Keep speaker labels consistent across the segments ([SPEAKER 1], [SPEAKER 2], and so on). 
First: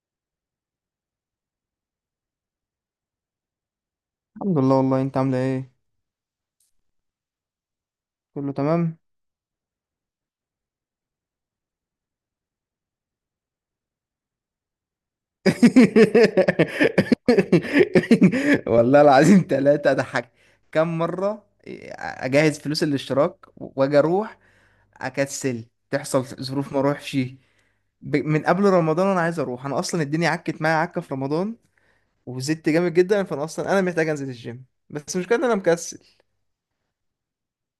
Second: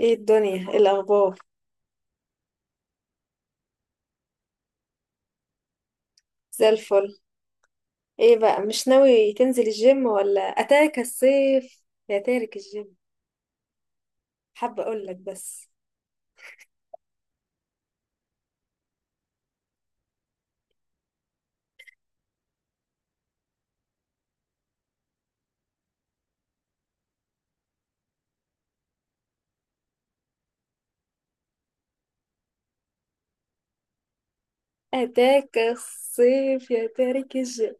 [SPEAKER 1] ايه الدنيا؟ ايه الاخبار؟
[SPEAKER 2] الحمد لله، والله انت عامله ايه؟
[SPEAKER 1] زي الفل. ايه
[SPEAKER 2] كله
[SPEAKER 1] بقى؟ مش
[SPEAKER 2] تمام.
[SPEAKER 1] ناوي تنزل الجيم ولا اتاك الصيف يا تارك الجيم؟ حابه اقول لك بس.
[SPEAKER 2] والله العظيم، ثلاثة أضحك كم مرة. أجهز فلوس الاشتراك وأجي أروح، أكسل تحصل ظروف ما أروحش. من قبل رمضان أنا عايز أروح، أنا أصلا الدنيا عكت معايا عكة في رمضان وزدت جامد جدا، فأنا أصلا أنا محتاج أنزل الجيم، بس مش كده أنا
[SPEAKER 1] اتاك
[SPEAKER 2] مكسل.
[SPEAKER 1] الصيف يا تارك الجيم.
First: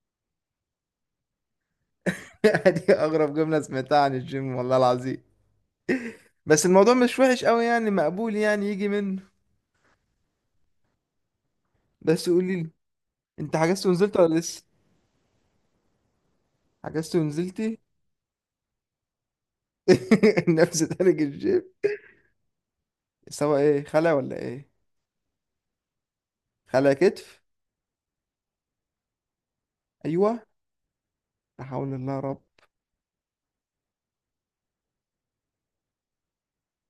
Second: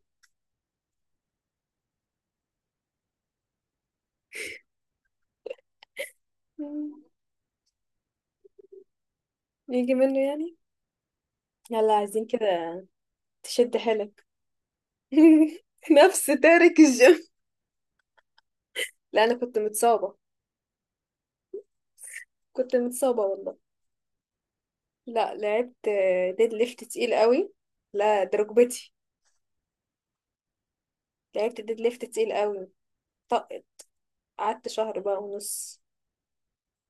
[SPEAKER 2] دي أغرب جملة سمعتها عن الجيم والله العظيم. بس الموضوع
[SPEAKER 1] مم.
[SPEAKER 2] مش وحش قوي يعني، مقبول يعني، يجي منه.
[SPEAKER 1] يجي منه يعني. يلا عايزين
[SPEAKER 2] بس قولي،
[SPEAKER 1] كده.
[SPEAKER 2] انت
[SPEAKER 1] تشد
[SPEAKER 2] حجزت ونزلت
[SPEAKER 1] حيلك.
[SPEAKER 2] ولا لسه؟
[SPEAKER 1] نفس تارك
[SPEAKER 2] حجزت
[SPEAKER 1] الجيم.
[SPEAKER 2] ونزلتي؟
[SPEAKER 1] لا، انا كنت متصابه.
[SPEAKER 2] نفس تلج الجيب
[SPEAKER 1] كنت متصابه والله.
[SPEAKER 2] سوا. ايه، خلع ولا ايه؟
[SPEAKER 1] لا لعبت، ديد ليفت
[SPEAKER 2] خلع
[SPEAKER 1] تقيل
[SPEAKER 2] كتف؟
[SPEAKER 1] قوي. لا ده ركبتي.
[SPEAKER 2] ايوه.
[SPEAKER 1] لعبت
[SPEAKER 2] لا
[SPEAKER 1] ديد
[SPEAKER 2] حول
[SPEAKER 1] ليفت
[SPEAKER 2] الله يا
[SPEAKER 1] تقيل
[SPEAKER 2] رب،
[SPEAKER 1] قوي. طقت. قعدت شهر بقى ونص.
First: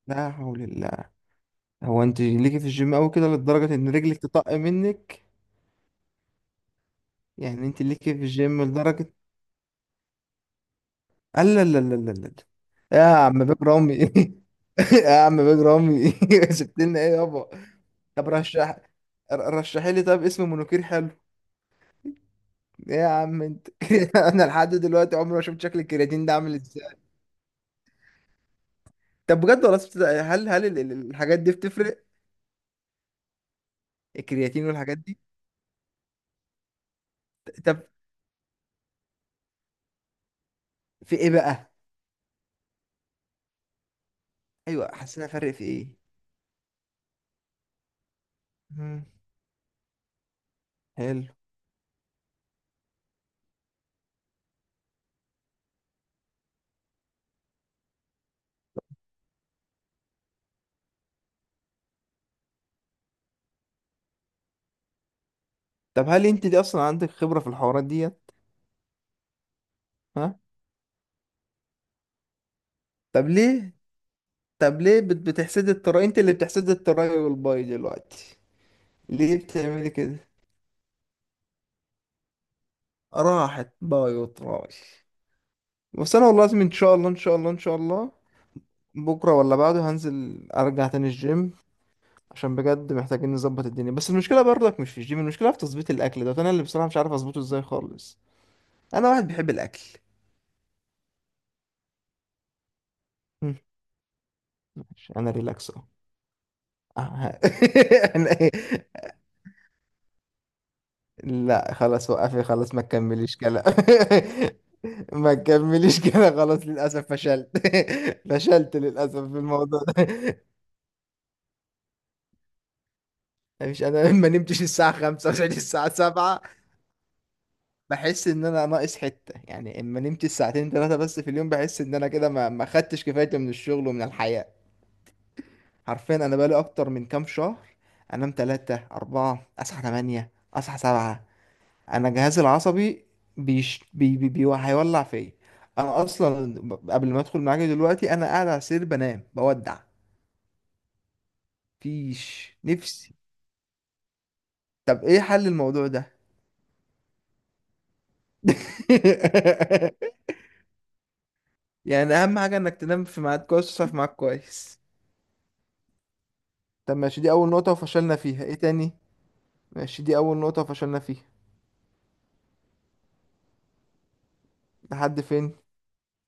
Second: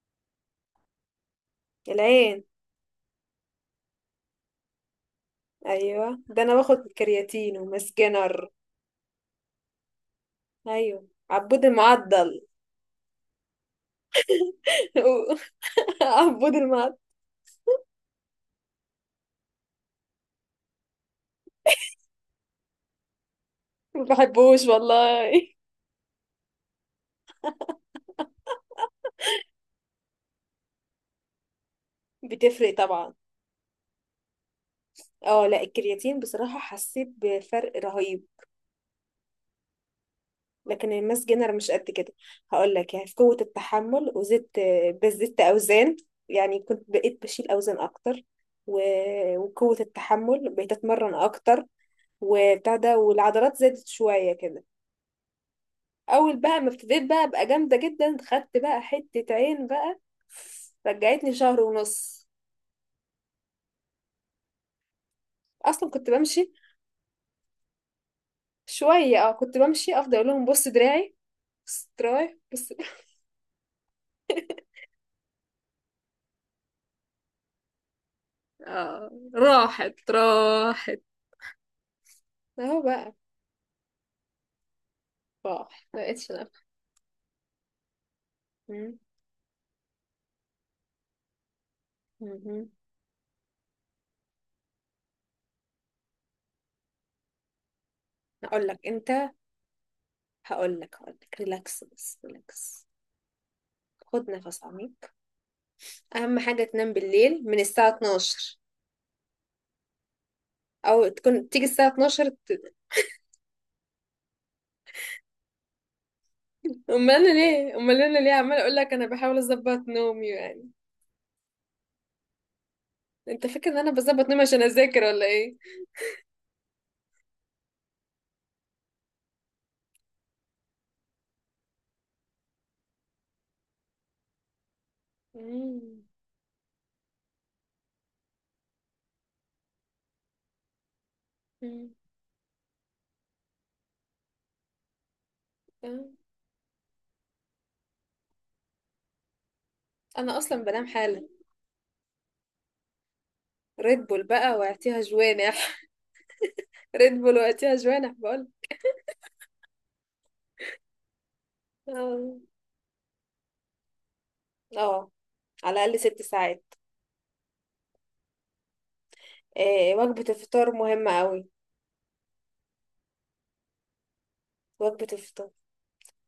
[SPEAKER 2] لا حول الله. هو انت
[SPEAKER 1] العين.
[SPEAKER 2] ليكي في الجيم قوي كده لدرجه ان رجلك تطق منك؟
[SPEAKER 1] ايوه، ده انا باخد كرياتين
[SPEAKER 2] يعني انت ليكي في
[SPEAKER 1] ومسكنر.
[SPEAKER 2] الجيم لدرجه؟
[SPEAKER 1] ايوه،
[SPEAKER 2] لا
[SPEAKER 1] عبود
[SPEAKER 2] لا لا لا لا لا.
[SPEAKER 1] المعضل.
[SPEAKER 2] يا عم بيج رامي، يا عم بيج رامي
[SPEAKER 1] عبود
[SPEAKER 2] سبت
[SPEAKER 1] المعضل.
[SPEAKER 2] لنا ايه يابا؟ طب رشح، رشحي لي طب اسم منوكير حلو، ايه يا عم انت.
[SPEAKER 1] ما
[SPEAKER 2] انا
[SPEAKER 1] بحبوش
[SPEAKER 2] لحد دلوقتي
[SPEAKER 1] والله.
[SPEAKER 2] عمري ما شفت شكل الكرياتين ده عامل ازاي. طب بجد والله، الحاجات دي بتفرق؟
[SPEAKER 1] بتفرق طبعا.
[SPEAKER 2] الكرياتين والحاجات دي؟
[SPEAKER 1] اه، لا الكرياتين بصراحة حسيت بفرق
[SPEAKER 2] طب
[SPEAKER 1] رهيب. لكن
[SPEAKER 2] في
[SPEAKER 1] الماس
[SPEAKER 2] ايه
[SPEAKER 1] جينر مش
[SPEAKER 2] بقى؟
[SPEAKER 1] قد كده. هقول لك، يعني في قوة التحمل وزدت.
[SPEAKER 2] ايوه حاسس انها
[SPEAKER 1] بزدت
[SPEAKER 2] فرق في ايه.
[SPEAKER 1] اوزان. يعني كنت بقيت بشيل اوزان اكتر، و...
[SPEAKER 2] مم.
[SPEAKER 1] وقوة التحمل بقيت اتمرن
[SPEAKER 2] حلو.
[SPEAKER 1] اكتر. وبتاع ده، والعضلات زادت شوية كده. اول بقى ما ابتديت بقى ابقى جامده جدا، خدت بقى حته عين بقى. رجعتني شهر ونص. اصلا
[SPEAKER 2] طب
[SPEAKER 1] كنت
[SPEAKER 2] هل انت
[SPEAKER 1] بمشي
[SPEAKER 2] دي اصلا عندك خبرة في الحوارات ديت؟
[SPEAKER 1] شويه، كنت بمشي، افضل اقول
[SPEAKER 2] ها؟
[SPEAKER 1] لهم بص دراعي. بص دراعي بص.
[SPEAKER 2] طب ليه؟ طب ليه بتحسدي التراي؟ انت اللي بتحسدي التراي والباي دلوقتي؟
[SPEAKER 1] آه
[SPEAKER 2] ليه بتعملي
[SPEAKER 1] راحت
[SPEAKER 2] كده؟
[SPEAKER 1] راحت. اهو بقى.
[SPEAKER 2] راحت باي وتراي.
[SPEAKER 1] راح ما
[SPEAKER 2] بس انا
[SPEAKER 1] بقتش
[SPEAKER 2] والله
[SPEAKER 1] انا.
[SPEAKER 2] لازم ان شاء الله ان شاء الله ان شاء الله
[SPEAKER 1] مم.
[SPEAKER 2] بكرة ولا بعده هنزل ارجع تاني الجيم، عشان
[SPEAKER 1] مم.
[SPEAKER 2] بجد محتاجين نظبط الدنيا. بس المشكله برضك مش في الجيم، المشكله في تظبيط الاكل، ده انا اللي بصراحه مش عارف اظبطه ازاي خالص،
[SPEAKER 1] هقول لك
[SPEAKER 2] انا
[SPEAKER 1] انت.
[SPEAKER 2] واحد بيحب الاكل.
[SPEAKER 1] هقول لك ريلاكس، بس ريلاكس.
[SPEAKER 2] مم.
[SPEAKER 1] خد نفس عميق.
[SPEAKER 2] ماشي انا ريلاكس اهو.
[SPEAKER 1] اهم حاجه تنام
[SPEAKER 2] آه.
[SPEAKER 1] بالليل من الساعه
[SPEAKER 2] أنا إيه؟
[SPEAKER 1] 12 او تكون تيجي
[SPEAKER 2] لا
[SPEAKER 1] الساعه
[SPEAKER 2] خلاص
[SPEAKER 1] 12.
[SPEAKER 2] وقفي خلاص ما تكمليش كلام، ما تكمليش كده خلاص، للاسف
[SPEAKER 1] امال انا
[SPEAKER 2] فشلت.
[SPEAKER 1] ليه امال انا ليه عماله اقول
[SPEAKER 2] فشلت
[SPEAKER 1] لك، انا
[SPEAKER 2] للاسف
[SPEAKER 1] بحاول
[SPEAKER 2] في الموضوع
[SPEAKER 1] اظبط
[SPEAKER 2] ده.
[SPEAKER 1] نومي يعني. انت فاكر ان
[SPEAKER 2] مش
[SPEAKER 1] انا
[SPEAKER 2] انا
[SPEAKER 1] بظبط
[SPEAKER 2] ما
[SPEAKER 1] نومي عشان
[SPEAKER 2] نمتش الساعه
[SPEAKER 1] اذاكر ولا
[SPEAKER 2] 5
[SPEAKER 1] ايه؟
[SPEAKER 2] وصحيت الساعه 7؟ بحس ان انا ناقص حته يعني، اما نمت ساعتين ثلاثه بس في اليوم بحس ان انا كده ما خدتش كفايتي من الشغل ومن الحياه.
[SPEAKER 1] مم.
[SPEAKER 2] حرفيا انا بقالي اكتر من كام شهر انام ثلاثة أربعة، اصحى 8، اصحى 7.
[SPEAKER 1] مم.
[SPEAKER 2] انا جهازي العصبي بيش بي بي بي هيولع فيا. انا
[SPEAKER 1] آه.
[SPEAKER 2] اصلا قبل ما ادخل معاك دلوقتي انا قاعد على السرير بنام بودع،
[SPEAKER 1] انا اصلا بنام حالا.
[SPEAKER 2] فيش نفسي.
[SPEAKER 1] ريد بول بقى واعطيها
[SPEAKER 2] طب ايه حل
[SPEAKER 1] جوانح.
[SPEAKER 2] الموضوع ده؟
[SPEAKER 1] ريد بول واعطيها جوانح بقول.
[SPEAKER 2] يعني
[SPEAKER 1] اه.
[SPEAKER 2] اهم حاجه انك تنام في ميعاد كويس وتصحى في ميعاد كويس.
[SPEAKER 1] آه. على الاقل 6 ساعات.
[SPEAKER 2] طب ماشي، دي أول نقطة وفشلنا فيها، ايه تاني؟
[SPEAKER 1] آه.
[SPEAKER 2] ماشي دي
[SPEAKER 1] وجبه
[SPEAKER 2] أول نقطة
[SPEAKER 1] الفطار
[SPEAKER 2] وفشلنا
[SPEAKER 1] مهمه
[SPEAKER 2] فيها،
[SPEAKER 1] قوي. وجبه
[SPEAKER 2] لحد
[SPEAKER 1] الفطار
[SPEAKER 2] فين؟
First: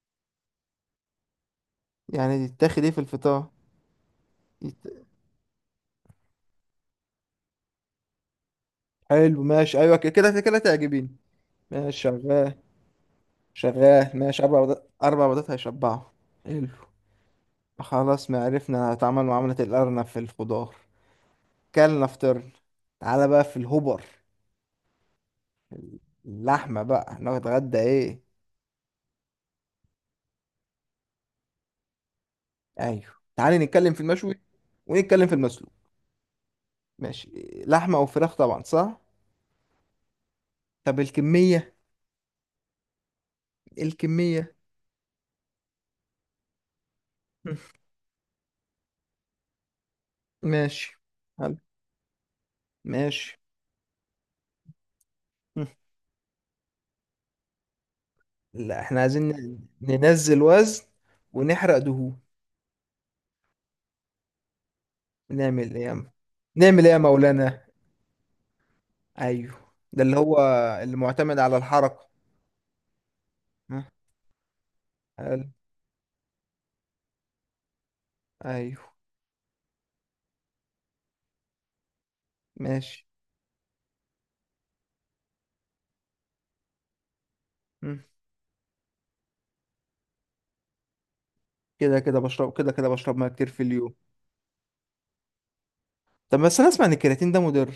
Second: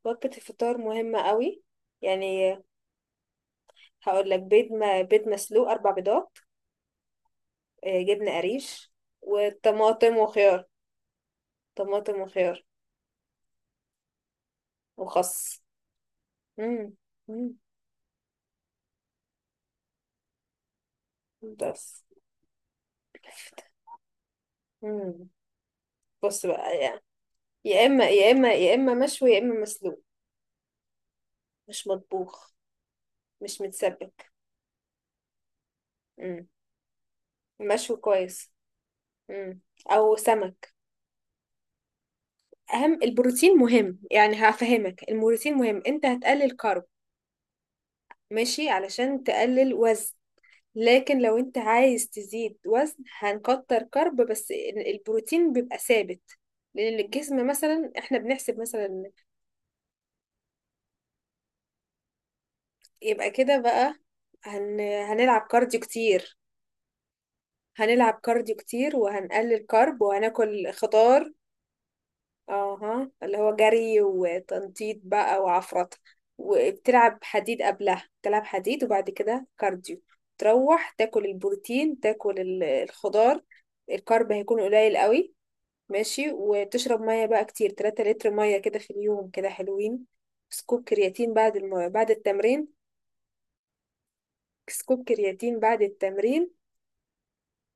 [SPEAKER 1] وجبه الفطار مهمه قوي.
[SPEAKER 2] يعني
[SPEAKER 1] يعني.
[SPEAKER 2] يتاخد ايه في الفطار؟
[SPEAKER 1] هقول لك بيض،
[SPEAKER 2] يت...
[SPEAKER 1] ما بيض مسلوق، اربع بيضات. آه. جبنه قريش.
[SPEAKER 2] حلو ماشي أيوة كده
[SPEAKER 1] وطماطم
[SPEAKER 2] كده كده
[SPEAKER 1] وخيار.
[SPEAKER 2] تعجبين. ماشي
[SPEAKER 1] طماطم
[SPEAKER 2] شغال.
[SPEAKER 1] وخيار.
[SPEAKER 2] شغال ماشي. أربع بيضات، أربع بيضات
[SPEAKER 1] وخس.
[SPEAKER 2] هيشبعوا. حلو.
[SPEAKER 1] مم. مم.
[SPEAKER 2] خلاص، ما عرفنا نتعامل معاملة الأرنب في الخضار،
[SPEAKER 1] بس.
[SPEAKER 2] كلنا فطرنا. تعالى بقى في الهبر،
[SPEAKER 1] مم. بص بقى
[SPEAKER 2] اللحمة
[SPEAKER 1] يعني.
[SPEAKER 2] بقى نتغدى
[SPEAKER 1] يا اما
[SPEAKER 2] ايه؟
[SPEAKER 1] يا اما يا اما مشوي يا اما مسلوق. مش مطبوخ.
[SPEAKER 2] ايوه تعالي
[SPEAKER 1] مش
[SPEAKER 2] نتكلم في
[SPEAKER 1] متسبك.
[SPEAKER 2] المشوي ونتكلم في المسلوق،
[SPEAKER 1] مم.
[SPEAKER 2] ماشي.
[SPEAKER 1] مشوي
[SPEAKER 2] لحمة او فراخ
[SPEAKER 1] كويس.
[SPEAKER 2] طبعا، صح؟
[SPEAKER 1] مم. او سمك.
[SPEAKER 2] طب الكمية،
[SPEAKER 1] اهم البروتين مهم، يعني
[SPEAKER 2] الكمية.
[SPEAKER 1] هفهمك، البروتين مهم، انت هتقلل كارب.
[SPEAKER 2] مم.
[SPEAKER 1] ماشي، علشان تقلل وزن.
[SPEAKER 2] ماشي.
[SPEAKER 1] لكن لو انت
[SPEAKER 2] حلو.
[SPEAKER 1] عايز تزيد وزن
[SPEAKER 2] ماشي.
[SPEAKER 1] هنكتر كارب، بس البروتين
[SPEAKER 2] مم.
[SPEAKER 1] بيبقى ثابت. لان الجسم مثلا احنا بنحسب
[SPEAKER 2] لا احنا
[SPEAKER 1] مثلا.
[SPEAKER 2] عايزين ننزل وزن ونحرق دهون.
[SPEAKER 1] يبقى كده بقى. هنلعب
[SPEAKER 2] نعمل
[SPEAKER 1] كارديو
[SPEAKER 2] ايه يا عم؟
[SPEAKER 1] كتير.
[SPEAKER 2] نعمل ايه يا مولانا؟
[SPEAKER 1] هنلعب كارديو كتير وهنقلل
[SPEAKER 2] ايوه
[SPEAKER 1] كارب
[SPEAKER 2] ده اللي هو،
[SPEAKER 1] وهناكل
[SPEAKER 2] اللي
[SPEAKER 1] خضار.
[SPEAKER 2] معتمد على الحركة.
[SPEAKER 1] اها، اللي هو
[SPEAKER 2] مم.
[SPEAKER 1] جري وتنطيط بقى
[SPEAKER 2] حلو.
[SPEAKER 1] وعفرطة. وبتلعب حديد قبلها، بتلعب حديد،
[SPEAKER 2] ايوه.
[SPEAKER 1] وبعد كده كارديو. تروح تاكل البروتين، تاكل
[SPEAKER 2] ماشي.
[SPEAKER 1] الخضار. الكارب هيكون قليل قوي. ماشي، وتشرب مية بقى كتير، 3
[SPEAKER 2] مم.
[SPEAKER 1] لتر مية كده في اليوم، كده حلوين. سكوب كرياتين بعد بعد التمرين.
[SPEAKER 2] كده كده بشرب ميه كتير في اليوم.
[SPEAKER 1] سكوب كرياتين بعد
[SPEAKER 2] طب
[SPEAKER 1] التمرين.
[SPEAKER 2] بس انا اسمع ان الكرياتين ده مضر،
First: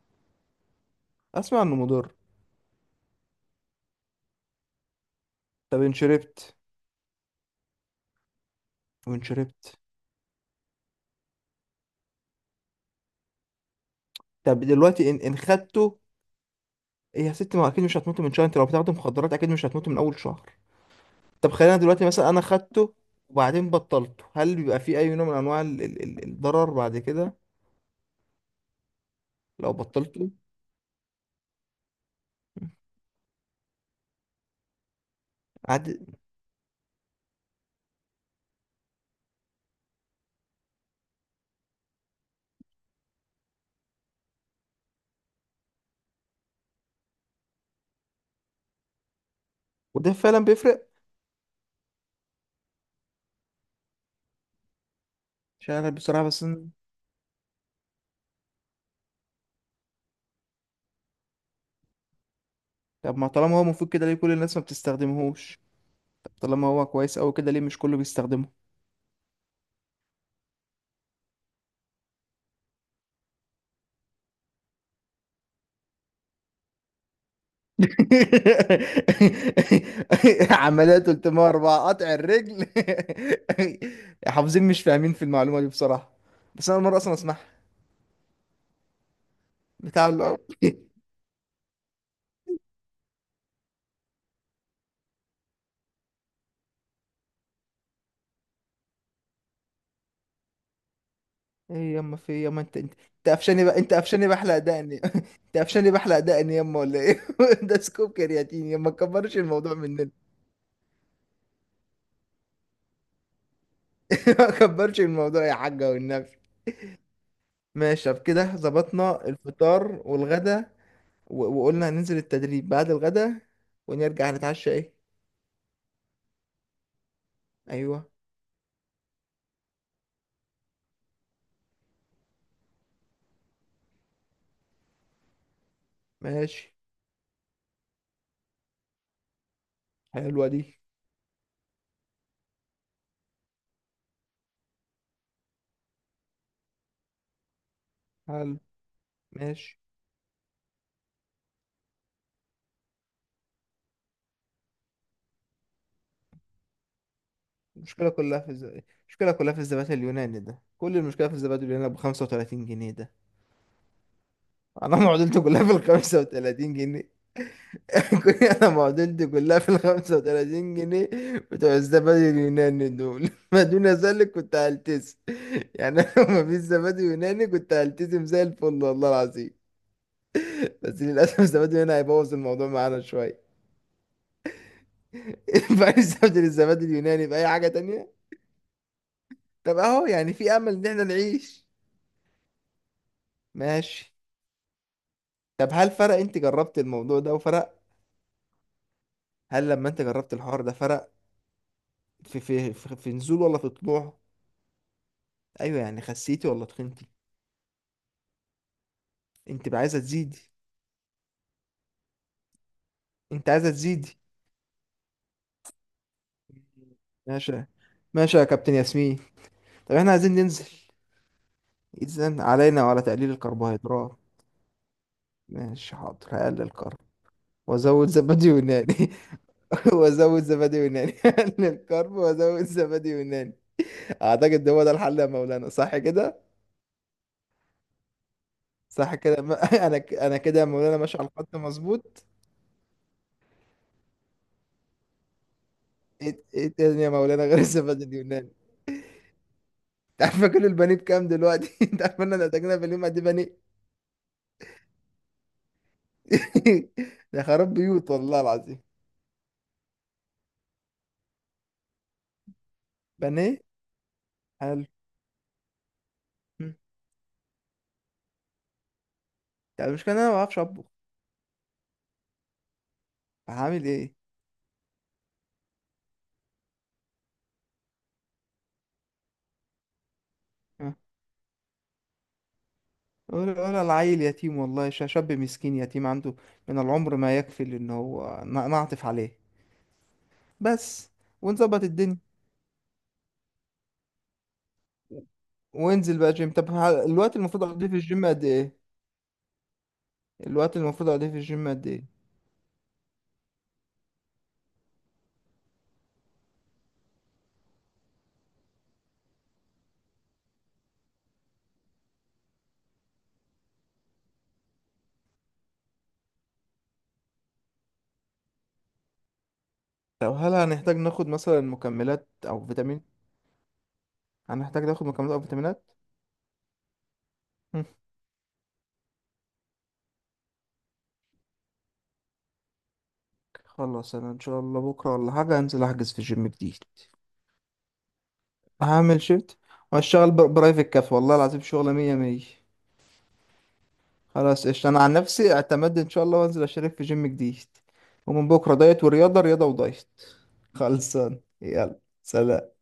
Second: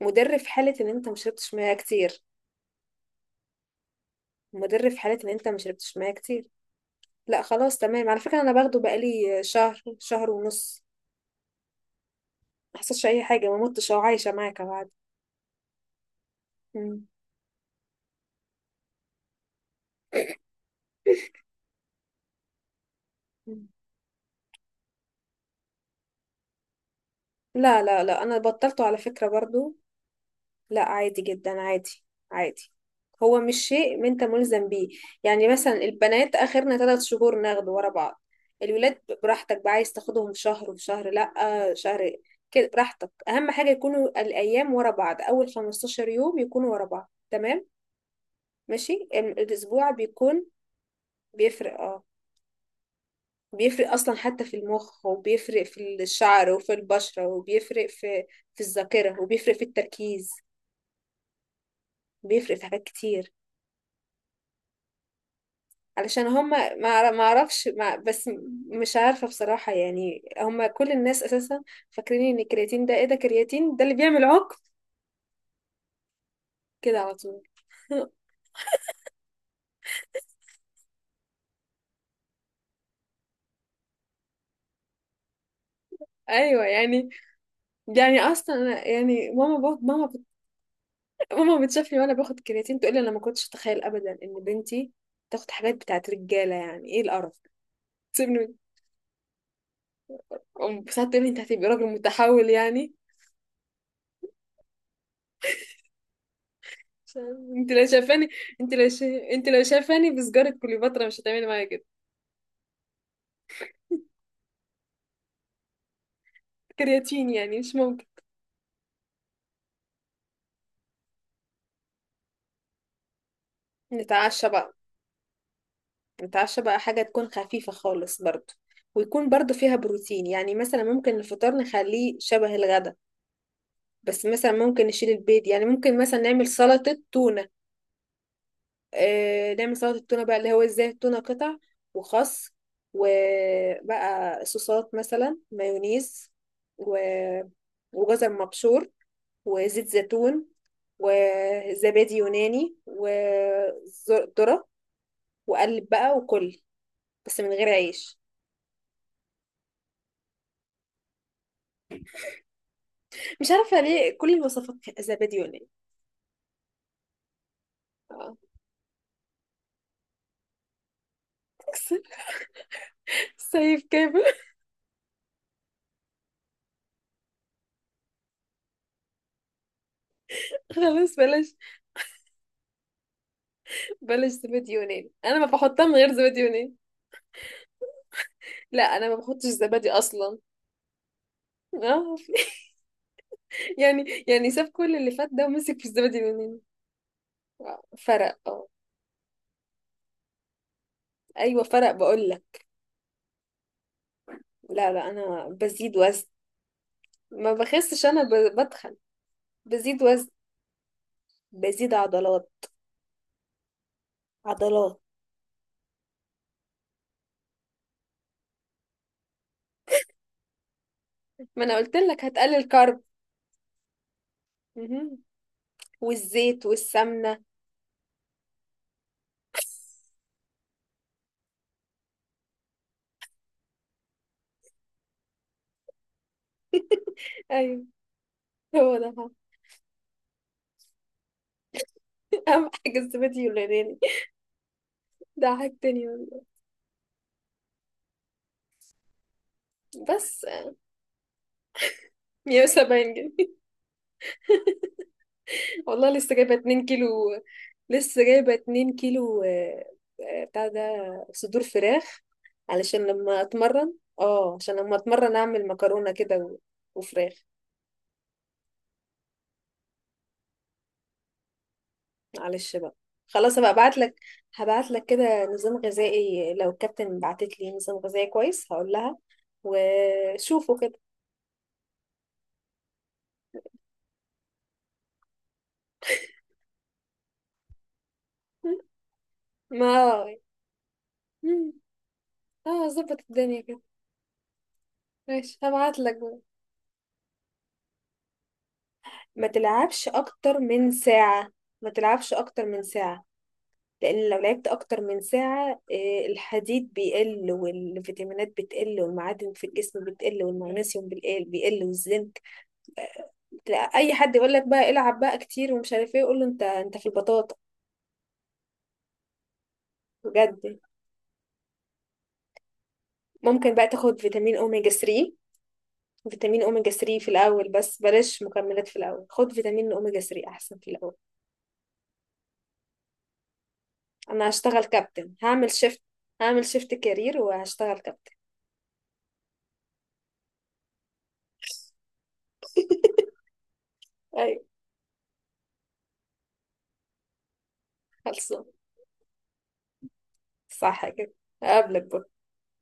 [SPEAKER 1] مدر في حالة ان انت مشربتش
[SPEAKER 2] اسمع
[SPEAKER 1] مياه
[SPEAKER 2] انه مضر.
[SPEAKER 1] كتير. مدر في حالة ان انت
[SPEAKER 2] طب ان
[SPEAKER 1] مشربتش مياه كتير.
[SPEAKER 2] شربت؟
[SPEAKER 1] لا خلاص، تمام، على فكرة انا باخده
[SPEAKER 2] وان
[SPEAKER 1] بقالي
[SPEAKER 2] شربت؟
[SPEAKER 1] شهر، شهر ونص. ما حصلش اي حاجة، ما متش او عايشة معاك
[SPEAKER 2] طب
[SPEAKER 1] اهو، عادي.
[SPEAKER 2] دلوقتي ان خدته،
[SPEAKER 1] مم.
[SPEAKER 2] إيه يا ست؟ ما اكيد مش هتموت من شهر، انت لو بتاخد مخدرات اكيد مش هتموت من اول شهر. طب خلينا دلوقتي مثلا انا خدته
[SPEAKER 1] مم.
[SPEAKER 2] وبعدين بطلته، هل بيبقى فيه اي نوع من انواع الضرر بعد كده؟
[SPEAKER 1] لا لا لا، انا بطلته على فكرة
[SPEAKER 2] لو
[SPEAKER 1] برضو.
[SPEAKER 2] بطلته.
[SPEAKER 1] لا، عادي جدا، عادي. عادي. هو مش شيء ما انت ملزم بيه. يعني مثلا
[SPEAKER 2] عادي.
[SPEAKER 1] البنات اخرنا 3 شهور ناخده ورا بعض. الولاد براحتك بقى، عايز تاخدهم في شهر وفي شهر لا. شهر. كده براحتك، اهم حاجة يكونوا الايام ورا بعض، اول 15 يوم يكونوا ورا بعض، تمام. ماشي، الاسبوع
[SPEAKER 2] وده فعلا
[SPEAKER 1] بيكون.
[SPEAKER 2] بيفرق؟
[SPEAKER 1] بيفرق اه. بيفرق اصلا، حتى في المخ وبيفرق
[SPEAKER 2] عشان انا
[SPEAKER 1] في
[SPEAKER 2] بصراحة بس
[SPEAKER 1] الشعر وفي البشرة وبيفرق في الذاكرة وبيفرق في التركيز. بيفرق في حاجات
[SPEAKER 2] طب ما
[SPEAKER 1] كتير.
[SPEAKER 2] طالما هو مفيد كده ليه كل الناس ما بتستخدمهوش؟
[SPEAKER 1] علشان
[SPEAKER 2] طب طالما
[SPEAKER 1] هما،
[SPEAKER 2] هو كويس
[SPEAKER 1] ما
[SPEAKER 2] قوي كده ليه
[SPEAKER 1] اعرفش،
[SPEAKER 2] مش
[SPEAKER 1] ما
[SPEAKER 2] كله
[SPEAKER 1] بس
[SPEAKER 2] بيستخدمه؟
[SPEAKER 1] م- مش عارفة بصراحة. يعني هما كل الناس اساسا فاكرين ان الكرياتين ده ايه، ده كرياتين ده اللي بيعمل عقم كده على طول.
[SPEAKER 2] عملية 304 قطع الرجل. حافظين مش فاهمين في المعلومة دي بصراحة.
[SPEAKER 1] ايوه
[SPEAKER 2] بس انا أول مرة
[SPEAKER 1] يعني.
[SPEAKER 2] اصلا اسمعها.
[SPEAKER 1] يعني اصلا أنا يعني
[SPEAKER 2] بتاع الأرض.
[SPEAKER 1] ماما بتشوفني وانا باخد كرياتين، تقول لي انا ما كنتش اتخيل ابدا ان بنتي تاخد حاجات بتاعت رجاله، يعني ايه القرف، تسيبني. ساعات تقول لي انت هتبقي راجل
[SPEAKER 2] ايه يما؟ في إيه
[SPEAKER 1] متحول
[SPEAKER 2] يما؟ انت انت
[SPEAKER 1] يعني.
[SPEAKER 2] انت قفشاني بقى، انت قفشاني بحلق دقني؟ انت قفشاني بحلق دقني يما ولا ايه؟
[SPEAKER 1] انت
[SPEAKER 2] ده
[SPEAKER 1] لو
[SPEAKER 2] سكوب
[SPEAKER 1] شايفاني،
[SPEAKER 2] كرياتين
[SPEAKER 1] انت
[SPEAKER 2] يما،
[SPEAKER 1] لو
[SPEAKER 2] ما
[SPEAKER 1] شا...
[SPEAKER 2] تكبرش
[SPEAKER 1] انت لو
[SPEAKER 2] الموضوع
[SPEAKER 1] شايفاني
[SPEAKER 2] مننا.
[SPEAKER 1] بسجاره كليوباترا مش هتعملي معايا كده.
[SPEAKER 2] ما تكبرش الموضوع يا حاجة والنبي.
[SPEAKER 1] كرياتين يعني مش ممكن.
[SPEAKER 2] ماشي طب كده ظبطنا الفطار والغدا، وقلنا هننزل التدريب بعد الغدا ونرجع
[SPEAKER 1] نتعشى
[SPEAKER 2] نتعشى
[SPEAKER 1] بقى.
[SPEAKER 2] ايه؟
[SPEAKER 1] نتعشى بقى حاجة تكون خفيفة
[SPEAKER 2] ايوه.
[SPEAKER 1] خالص برضو. ويكون برضو فيها بروتين، يعني مثلا ممكن الفطار نخليه شبه الغدا. بس مثلا ممكن نشيل البيض، يعني ممكن مثلا نعمل
[SPEAKER 2] ماشي.
[SPEAKER 1] سلطة تونة. آه نعمل سلطة تونة بقى،
[SPEAKER 2] حلوة
[SPEAKER 1] اللي هو
[SPEAKER 2] دي.
[SPEAKER 1] ازاي، التونة قطع. وخس. وبقى صوصات مثلا مايونيز و... وجزر
[SPEAKER 2] حلو.
[SPEAKER 1] مبشور.
[SPEAKER 2] ماشي.
[SPEAKER 1] وزيت زيتون. وزبادي يوناني. وذرة. وقلب بقى وكل. بس من غير
[SPEAKER 2] المشكلة
[SPEAKER 1] عيش.
[SPEAKER 2] كلها في المشكلة كلها في الزبادي اليوناني ده، كل المشكلة في الزبادي اليوناني ب 35 جنيه ده.
[SPEAKER 1] مش عارفة ليه كل الوصفات
[SPEAKER 2] انا
[SPEAKER 1] كانت زبادي
[SPEAKER 2] معضلته كلها
[SPEAKER 1] يوناني.
[SPEAKER 2] في ال 35 جنيه. كل
[SPEAKER 1] آه.
[SPEAKER 2] انا معدلتي كلها في ال 35 جنيه بتوع الزبادي اليوناني دول. ما
[SPEAKER 1] سيف
[SPEAKER 2] دون
[SPEAKER 1] كامل.
[SPEAKER 2] ذلك كنت هلتزم يعني. انا لو ما فيش زبادي يوناني كنت هلتزم زي الفل والله العظيم، بس
[SPEAKER 1] خلاص
[SPEAKER 2] للاسف
[SPEAKER 1] بلاش.
[SPEAKER 2] الزبادي اليوناني هيبوظ الموضوع معانا شويه.
[SPEAKER 1] بلاش زبادي يوناني، انا ما بحطها من
[SPEAKER 2] فعايز
[SPEAKER 1] غير زبادي
[SPEAKER 2] استبدل
[SPEAKER 1] يوناني.
[SPEAKER 2] الزبادي اليوناني باي حاجه تانية.
[SPEAKER 1] لا انا ما بحطش
[SPEAKER 2] طب
[SPEAKER 1] زبادي
[SPEAKER 2] اهو يعني
[SPEAKER 1] اصلا.
[SPEAKER 2] في امل ان احنا نعيش.
[SPEAKER 1] اه.
[SPEAKER 2] ماشي.
[SPEAKER 1] يعني ساب كل اللي فات ده
[SPEAKER 2] طب
[SPEAKER 1] ومسك في
[SPEAKER 2] هل فرق؟
[SPEAKER 1] الزبادي
[SPEAKER 2] انت
[SPEAKER 1] اليوناني.
[SPEAKER 2] جربت الموضوع ده وفرق؟
[SPEAKER 1] آه، فرق اه.
[SPEAKER 2] هل لما انت جربت الحوار ده فرق؟
[SPEAKER 1] ايوه فرق بقول
[SPEAKER 2] في
[SPEAKER 1] لك.
[SPEAKER 2] في في, في نزول ولا في طلوع؟
[SPEAKER 1] لا لا، انا
[SPEAKER 2] ايوه
[SPEAKER 1] بزيد
[SPEAKER 2] يعني
[SPEAKER 1] وزن.
[SPEAKER 2] خسيتي ولا تخنتي؟
[SPEAKER 1] ما بخسش، انا بتخن.
[SPEAKER 2] انت بقى عايزه
[SPEAKER 1] بزيد وزن.
[SPEAKER 2] تزيدي؟
[SPEAKER 1] بزيد عضلات.
[SPEAKER 2] انت عايزة تزيدي؟
[SPEAKER 1] عضلات.
[SPEAKER 2] ماشي. ماشي يا كابتن ياسمين. طب احنا عايزين ننزل،
[SPEAKER 1] ما انا قلت لك
[SPEAKER 2] اذا
[SPEAKER 1] هتقلل
[SPEAKER 2] علينا
[SPEAKER 1] كارب.
[SPEAKER 2] وعلى تقليل الكربوهيدرات.
[SPEAKER 1] مهم.
[SPEAKER 2] ماشي حاضر
[SPEAKER 1] والزيت
[SPEAKER 2] هقلل كرب
[SPEAKER 1] والسمنه.
[SPEAKER 2] وازود زبادي يوناني. وازود زبادي يوناني. هقلل كرب وازود زبادي يوناني، اعتقد ده هو ده الحل يا مولانا، صح كده؟
[SPEAKER 1] ايوه هو ده.
[SPEAKER 2] صح كده انا انا كده يا مولانا ماشي على الخط مظبوط.
[SPEAKER 1] أهم حاجة الزبادي واليوناني. ده حاجة تانية والله.
[SPEAKER 2] ايه، ايه تاني يا مولانا غير الزبادي اليوناني؟ انت
[SPEAKER 1] بس
[SPEAKER 2] عارفه كل البانيه بكام دلوقتي؟ انت عارفه ان احنا محتاجينها في اليوم
[SPEAKER 1] 170
[SPEAKER 2] قد ايه بانيه؟
[SPEAKER 1] جنيه والله لسه جايبة 2 كيلو.
[SPEAKER 2] ده خراب بيوت
[SPEAKER 1] لسه
[SPEAKER 2] والله
[SPEAKER 1] جايبة
[SPEAKER 2] العظيم.
[SPEAKER 1] 2 كيلو، آه. آه، بتاع ده. صدور فراخ. علشان لما
[SPEAKER 2] بانيه.
[SPEAKER 1] أتمرن. اه، عشان
[SPEAKER 2] حلو.
[SPEAKER 1] لما أتمرن أعمل مكرونة كده
[SPEAKER 2] مم.
[SPEAKER 1] وفراخ.
[SPEAKER 2] يعني المشكلة إن أنا ما بعرفش أطبخ،
[SPEAKER 1] معلش بقى. خلاص هبقى
[SPEAKER 2] هعمل إيه؟
[SPEAKER 1] ابعتلك. هبعتلك كده نظام غذائي، لو الكابتن بعتت لي نظام غذائي كويس هقول لها. وشوفوا
[SPEAKER 2] ها؟
[SPEAKER 1] كده.
[SPEAKER 2] ولا العيل يتيم والله، شاب مسكين يتيم عنده من العمر ما يكفي إن هو نعطف عليه
[SPEAKER 1] ما.
[SPEAKER 2] بس، ونظبط الدنيا.
[SPEAKER 1] اه، ظبط الدنيا كده. ماشي هبعت لك
[SPEAKER 2] وانزل بقى
[SPEAKER 1] بقى.
[SPEAKER 2] جيم، طب الوقت المفروض أقضيه في الجيم قد إيه؟
[SPEAKER 1] ما تلعبش اكتر
[SPEAKER 2] الوقت
[SPEAKER 1] من
[SPEAKER 2] المفروض أقضيه في
[SPEAKER 1] ساعة.
[SPEAKER 2] الجيم قد
[SPEAKER 1] ما
[SPEAKER 2] إيه؟
[SPEAKER 1] تلعبش اكتر من ساعة. لان لو لعبت اكتر من ساعة، آه، الحديد بيقل والفيتامينات بتقل والمعادن في الجسم بتقل والمغنيسيوم بيقل بيقل والزنك. تلاقي اي حد يقول لك بقى العب بقى كتير ومش عارف ايه، يقول له انت في البطاطا.
[SPEAKER 2] طب هل
[SPEAKER 1] بجد.
[SPEAKER 2] هنحتاج ناخد مثلا مكملات أو فيتامين؟
[SPEAKER 1] ممكن بقى تاخد فيتامين
[SPEAKER 2] هنحتاج
[SPEAKER 1] اوميجا
[SPEAKER 2] ناخد مكملات
[SPEAKER 1] 3.
[SPEAKER 2] أو فيتامينات؟
[SPEAKER 1] فيتامين اوميجا 3 في الاول،
[SPEAKER 2] مم.
[SPEAKER 1] بس بلاش مكملات في الاول، خد فيتامين اوميجا 3 احسن في الاول.
[SPEAKER 2] خلاص أنا إن
[SPEAKER 1] انا
[SPEAKER 2] شاء الله
[SPEAKER 1] هشتغل
[SPEAKER 2] بكرة ولا
[SPEAKER 1] كابتن،
[SPEAKER 2] حاجة
[SPEAKER 1] هعمل
[SPEAKER 2] هنزل
[SPEAKER 1] شيفت.
[SPEAKER 2] أحجز في الجيم
[SPEAKER 1] هعمل
[SPEAKER 2] جديد.
[SPEAKER 1] شيفت كارير وهشتغل كابتن.
[SPEAKER 2] هعمل شيفت وهشتغل برايفت كاف والله العظيم، شغلة مية مية.
[SPEAKER 1] ايوه
[SPEAKER 2] خلاص قشطة، انا عن نفسي اعتمدت ان شاء الله وانزل اشترك في جيم جديد ومن
[SPEAKER 1] خلصان.
[SPEAKER 2] بكره دايت ورياضه، رياضه ودايت،
[SPEAKER 1] صح كده.
[SPEAKER 2] خلصان يلا
[SPEAKER 1] اقابلك بكرة.
[SPEAKER 2] سلام.